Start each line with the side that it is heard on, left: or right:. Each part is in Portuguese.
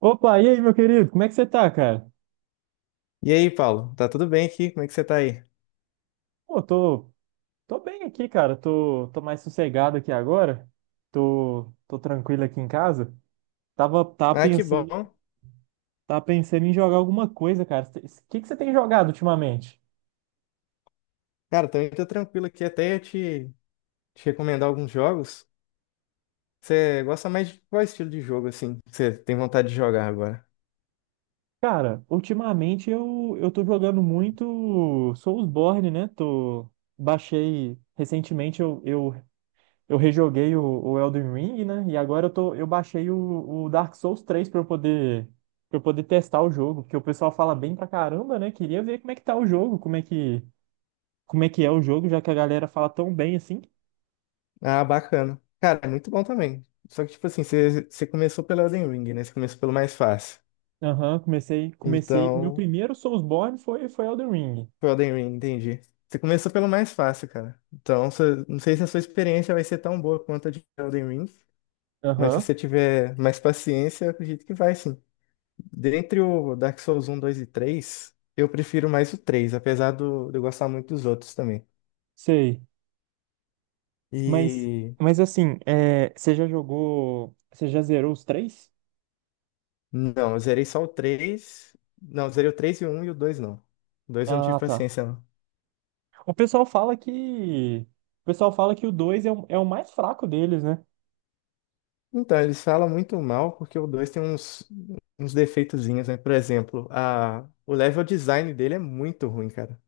right: Opa, e aí, meu querido? Como é que você tá, cara?
left: E aí, Paulo? Tá tudo bem aqui? Como é que você tá aí?
right: Pô, tô bem aqui, cara. Tô mais sossegado aqui agora. Tô tranquilo aqui em casa. Tava, tava
left: Ah, que bom.
right: pensando, tava pensando em jogar alguma coisa, cara. O que que você tem jogado ultimamente?
left: Cara, também tô tranquilo aqui. Até ia te recomendar alguns jogos. Você gosta mais de qual estilo de jogo, assim? Que você tem vontade de jogar agora?
right: Cara, ultimamente eu tô jogando muito Soulsborne, né? Baixei recentemente, eu rejoguei o Elden Ring, né? E agora eu baixei o Dark Souls três pra eu poder, para eu poder testar o jogo, porque o pessoal fala bem pra caramba, né? Queria ver como é que tá o jogo, como é que é o jogo, já que a galera fala tão bem assim.
left: Ah, bacana. Cara, é muito bom também. Só que, tipo assim, você começou pelo Elden Ring, né? Você começou pelo mais fácil.
right: Aham, comecei, comecei. Meu
left: Então,
right: primeiro Soulsborne foi Elden Ring.
left: foi Elden Ring, entendi. Você começou pelo mais fácil, cara. Então, não sei se a sua experiência vai ser tão boa quanto a de Elden Ring, mas se
right: Aham,
left: você tiver mais paciência, eu acredito que vai, sim. Dentre o Dark Souls um, 2 e 3, eu prefiro mais o 3, apesar de eu gostar muito dos outros também.
right: sei. Mas,
left: E
right: mas assim, você já zerou os três?
left: não, eu zerei só o três. Não, eu zerei o 3 e o 1 e o 2 não. O 2 eu não tive
right: Ah, tá.
left: paciência, não.
right: O pessoal fala que, o pessoal fala que o 2 é o mais fraco deles, né?
left: Então, eles falam muito mal porque o 2 tem uns defeitozinhos, né? Por exemplo, o level design dele é muito ruim, cara.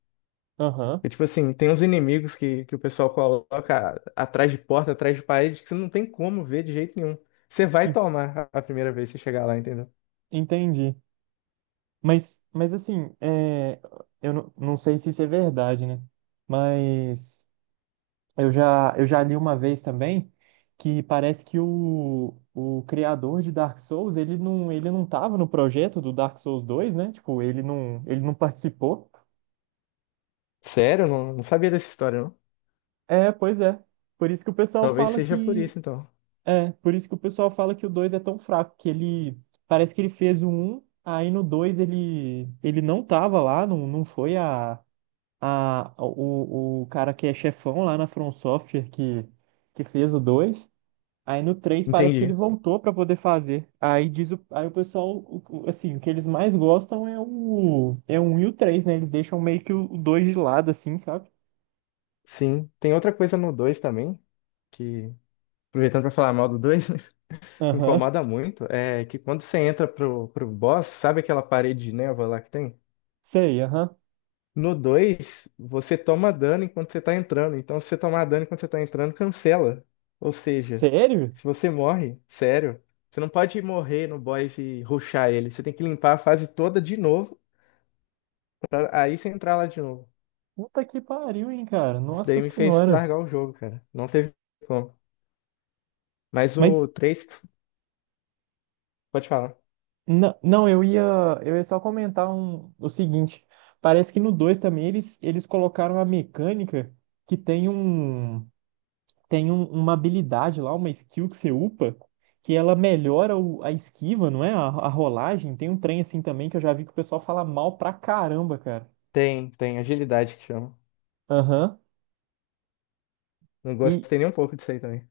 right: Aham,
left: E, tipo assim, tem uns inimigos que o pessoal coloca atrás de porta, atrás de parede, que você não tem como ver de jeito nenhum. Você vai
right: en-
left: tomar a primeira vez que você chegar lá, entendeu?
right: entendi. Mas assim, eu não sei se isso é verdade, né? Mas eu já li uma vez também que parece que o criador de Dark Souls, ele não tava no projeto do Dark Souls dois, né? Tipo, ele não participou.
left: Sério? Não, não sabia dessa história, não.
right: É, pois é. Por isso que o pessoal
left: Talvez
right: fala
left: seja por
right: que,
left: isso, então.
right: É, por isso que o pessoal fala que o 2 é tão fraco, que ele parece que ele fez o um, aí no 2 ele não tava lá, não, não foi a o cara que é chefão lá na From Software que fez o dois. Aí no três parece que ele
left: Entendi.
right: voltou pra poder fazer. Aí o pessoal, assim, o que eles mais gostam é o 1 e o três, né? Eles deixam meio que o dois de lado assim, sabe?
left: Sim. Tem outra coisa no 2 também, que, aproveitando pra falar mal do 2, né,
right: Aham.
left: incomoda muito, é que quando você entra pro boss, sabe aquela parede de névoa lá que tem?
right: Sei, aham.
left: No 2, você toma dano enquanto você tá entrando. Então, se você tomar dano enquanto você tá entrando, cancela. Ou seja,
right: Sério?
left: se você morre, sério, você não pode morrer no boss e rushar ele. Você tem que limpar a fase toda de novo, pra aí você entrar lá de novo.
right: Puta que pariu, hein, cara?
left: Isso
right: Nossa
left: daí me fez
right: senhora.
left: largar o jogo, cara. Não teve como. Mas o
right: Mas
left: 3, pode falar.
right: não, não, eu ia só comentar o seguinte. Parece que no 2 também eles colocaram a mecânica que uma habilidade lá, uma skill que você upa, que ela melhora a esquiva, não é? A rolagem. Tem um trem assim também que eu já vi que o pessoal fala mal pra caramba, cara.
left: Tem agilidade que chama.
right: Aham.
left: Não
right: E
left: gostei nem um pouco disso aí também.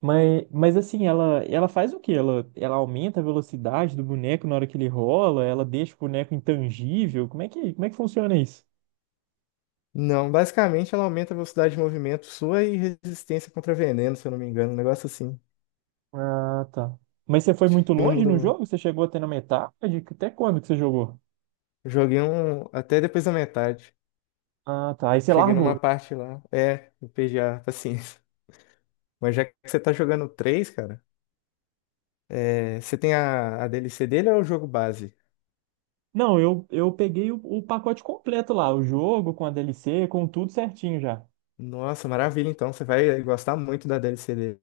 right: mas assim, ela faz o quê? Ela aumenta a velocidade do boneco na hora que ele rola, ela deixa o boneco intangível. Como é que funciona isso?
left: Não, basicamente ela aumenta a velocidade de movimento sua e resistência contra veneno, se eu não me engano. Um negócio assim.
right: Ah, tá. Mas você foi muito
left: Eu não
right: longe
left: mudou.
right: no
left: Não.
right: jogo? Você chegou até na metade? Até quando que você jogou?
left: Eu joguei um até depois da metade.
right: Ah, tá. Aí você
left: Cheguei numa
right: largou.
left: parte lá. É, eu perdi a paciência. Mas já que você tá jogando 3, cara, é, você tem a DLC dele ou é o jogo base?
right: Não, eu peguei o pacote completo lá, o jogo com a DLC, com tudo certinho já.
left: Nossa, maravilha, então. Você vai gostar muito da DLC dele.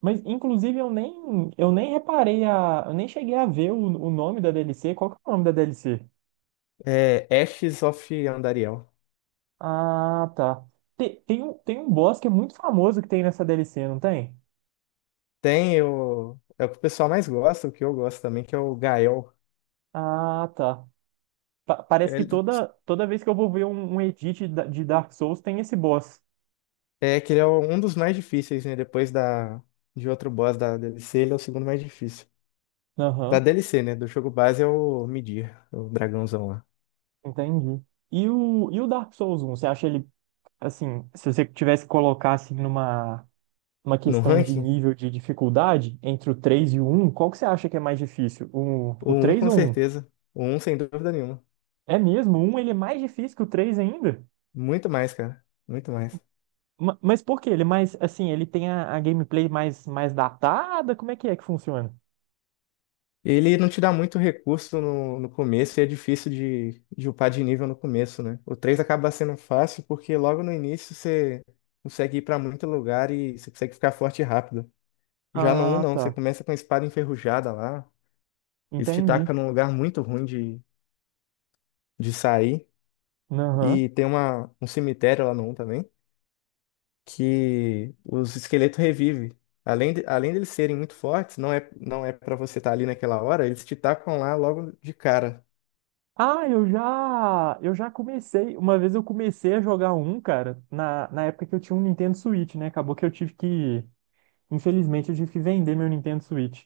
right: Mas, inclusive, eu nem reparei a. Eu nem cheguei a ver o nome da DLC. Qual que é o nome da DLC?
left: É Ashes of Andariel.
right: Ah, tá. Tem um boss que é muito famoso que tem nessa DLC, não tem?
left: Tem o. É o que o pessoal mais gosta, o que eu gosto também, que é o Gael.
right: Ah, tá. Parece que
left: Ele-
right: toda vez que eu vou ver um edit de Dark Souls tem esse boss.
left: É que ele é um dos mais difíceis, né? Depois de outro boss da DLC, ele é o segundo mais difícil. Da
right: Aham.
left: DLC, né? Do jogo base é o Midir, o dragãozão lá.
right: Entendi. E o Dark Souls um você acha ele, assim, se você tivesse que colocar, assim, numa
left: No
right: questão de
left: ranking,
right: nível de dificuldade, entre o 3 e o 1, qual que você acha que é mais difícil? O,
left: o
right: o
left: um
right: 3
left: com
right: ou o 1?
left: certeza. O um sem dúvida nenhuma.
right: É mesmo? O 1 ele é mais difícil que o 3 ainda?
left: Muito mais, cara. Muito mais.
right: Mas por quê? Ele é mais, assim, ele tem a gameplay mais datada? Como é que funciona?
left: Ele não te dá muito recurso no começo e é difícil de upar de nível no começo, né? O 3 acaba sendo fácil porque logo no início você consegue ir pra muito lugar e você consegue ficar forte rápido. Já no um
right: Ah,
left: não. Você
right: tá.
left: começa com a espada enferrujada lá. Eles te
right: Entendi.
left: tacam num lugar muito ruim de sair.
right: Aham.
left: E tem um cemitério lá no um também que os esqueletos revivem. Além deles serem muito fortes, não é, não é para você estar ali naquela hora, eles te tacam lá logo de cara.
right: Ah, eu já comecei. Uma vez eu comecei a jogar um, cara, na época que eu tinha um Nintendo Switch, né? Acabou que infelizmente, eu tive que vender meu Nintendo Switch.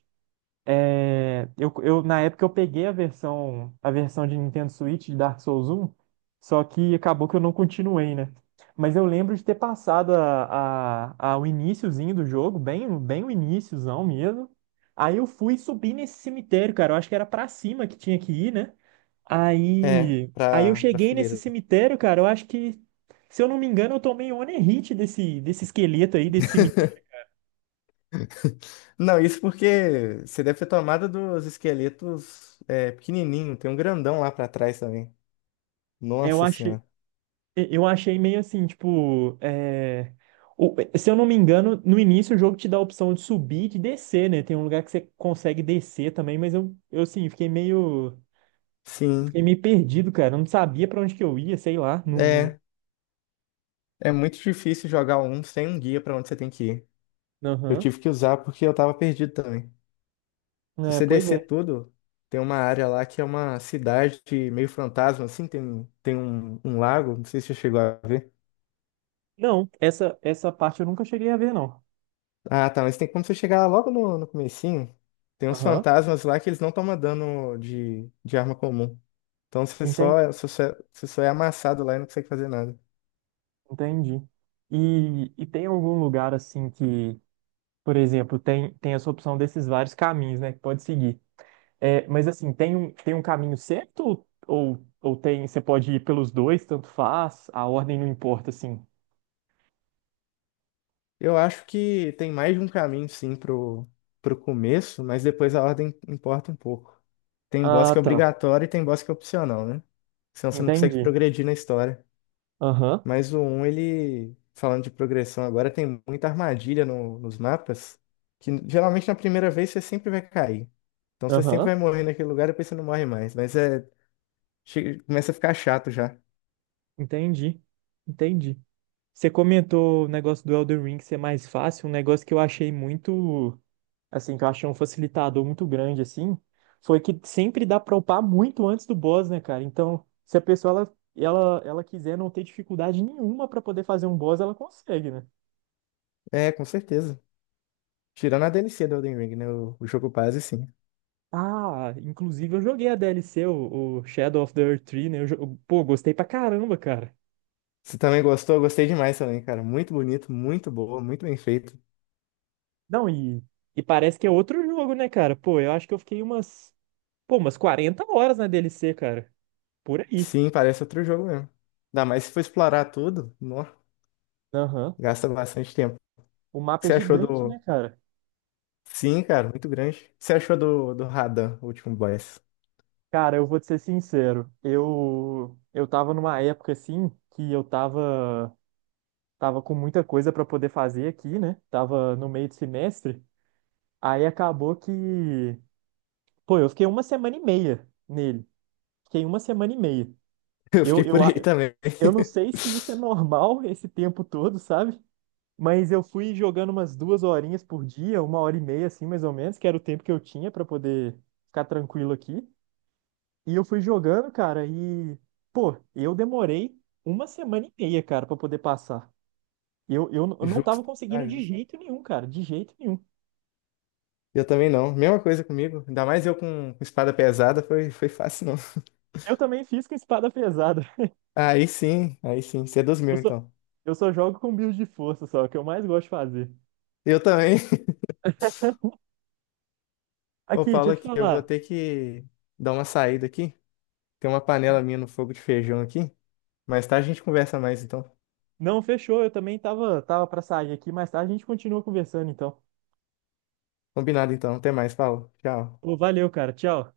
right: É, na época eu peguei a versão de Nintendo Switch de Dark Souls um, só que acabou que eu não continuei, né? Mas eu lembro de ter passado o iniciozinho do jogo, bem o iniciozão mesmo. Aí eu fui subir nesse cemitério, cara. Eu acho que era pra cima que tinha que ir, né?
left: É,
right: Aí eu
left: pra
right: cheguei nesse
left: fogueira.
right: cemitério, cara. Eu acho que, se eu não me engano, eu tomei um onerite desse, desse esqueleto aí, desse cemitério.
left: Não, isso porque você deve ter tomado dos esqueletos é, pequenininho. Tem um grandão lá pra trás também.
right: É, Eu
left: Nossa
right: achei,
left: senhora.
right: eu achei meio assim, tipo, se eu não me engano, no início o jogo te dá a opção de subir e de descer, né? Tem um lugar que você consegue descer também, mas eu assim, fiquei meio,
left: Sim,
right: fiquei meio perdido, cara. Eu não sabia pra onde que eu ia, sei lá. Não, não.
left: é. É muito difícil jogar um sem um guia pra onde você tem que ir. Eu
right: Aham.
left: tive que usar porque eu tava perdido também. Se
right: É,
left: você
right: pois é.
left: descer tudo, tem uma área lá que é uma cidade meio fantasma, assim. Tem um lago, não sei se você chegou a ver.
right: Não, essa parte eu nunca cheguei a ver, não.
left: Ah, tá, mas tem como você chegar lá logo no comecinho. Tem uns
right: Aham.
left: fantasmas lá que eles não tomam dano de arma comum. Então
right: Entendi.
left: você só é amassado lá e não consegue fazer nada.
right: Entendi. E tem algum lugar assim que, por exemplo, tem essa opção desses vários caminhos, né, que pode seguir. É, mas assim, tem um caminho certo ou você pode ir pelos dois, tanto faz, a ordem não importa, assim.
left: Eu acho que tem mais de um caminho, sim, pro começo, mas depois a ordem importa um pouco. Tem boss
right: Ah,
left: que é
right: tá.
left: obrigatório e tem boss que é opcional, né? Senão você não consegue
right: Entendi.
left: progredir na história.
right: Aham,
left: Mas o 1, ele, falando de progressão agora, tem muita armadilha nos mapas, que geralmente na primeira vez você sempre vai cair. Então você sempre
right: aham.
left: vai morrer naquele lugar e depois você não morre mais. Mas é, começa a ficar chato já.
right: Entendi. Entendi. Você comentou o negócio do Elden Ring ser mais fácil, um negócio que eu achei muito, assim, que eu achei um facilitador muito grande, assim, foi que sempre dá pra upar muito antes do boss, né, cara? Então, se a pessoa, ela quiser não ter dificuldade nenhuma pra poder fazer um boss, ela consegue, né?
left: É, com certeza. Tirando a DLC do Elden Ring, né? O jogo base, sim.
right: Ah, inclusive eu joguei a DLC, o Shadow of the Earth 3, né? Pô, gostei pra caramba, cara.
left: Você também gostou? Eu gostei demais também, cara. Muito bonito, muito boa, muito bem feito.
right: Não, e parece que é outro jogo, né, cara? Pô, eu acho que eu fiquei umas 40 horas na DLC, cara. Por aí.
left: Sim, parece outro jogo mesmo. Ainda mais se for explorar tudo, nó,
right: Aham.
left: gasta bastante tempo. O
right: O
left: que
right: mapa é
left: você achou
right: gigante,
left: do,
right: né, cara?
left: Sim, cara, muito grande. O que você achou do Radan, o último boss?
right: Cara, eu vou te ser sincero. Eu tava numa época assim que eu tava com muita coisa pra poder fazer aqui, né? Tava no meio do semestre. Aí acabou que, pô, eu fiquei 1 semana e meia nele. Fiquei 1 semana e meia.
left: Eu
right: Eu
left: fiquei por
right: eu a-
left: aí também.
right: eu não sei se isso é normal esse tempo todo, sabe? Mas eu fui jogando umas 2 horinhas por dia, 1 hora e meia assim, mais ou menos, que era o tempo que eu tinha pra poder ficar tranquilo aqui. E eu fui jogando, cara, e, pô, eu demorei 1 semana e meia, cara, pra poder passar. Eu não tava
left: Justo. Ah,
right: conseguindo de
left: justo.
right: jeito nenhum, cara, de jeito nenhum.
left: Eu também não. Mesma coisa comigo. Ainda mais eu com espada pesada, foi fácil não.
right: Eu também fiz com espada pesada.
left: Aí sim, aí sim. Você é dos
right: Eu
left: meus,
right: só,
left: então.
right: eu só jogo com build de força, só, que eu mais gosto de fazer.
left: Eu também. Ô,
right: Aqui, deixa
left: Paulo,
right: eu te
left: aqui, eu vou
right: falar.
left: ter que dar uma saída aqui. Tem uma panela minha no fogo de feijão aqui. Mais tarde a gente conversa mais, então.
right: Não, fechou, eu também tava, tava pra sair aqui, mas tá, a gente continua conversando, então.
left: Combinado, então. Até mais, Paulo. Tchau.
right: Pô, valeu, cara, tchau.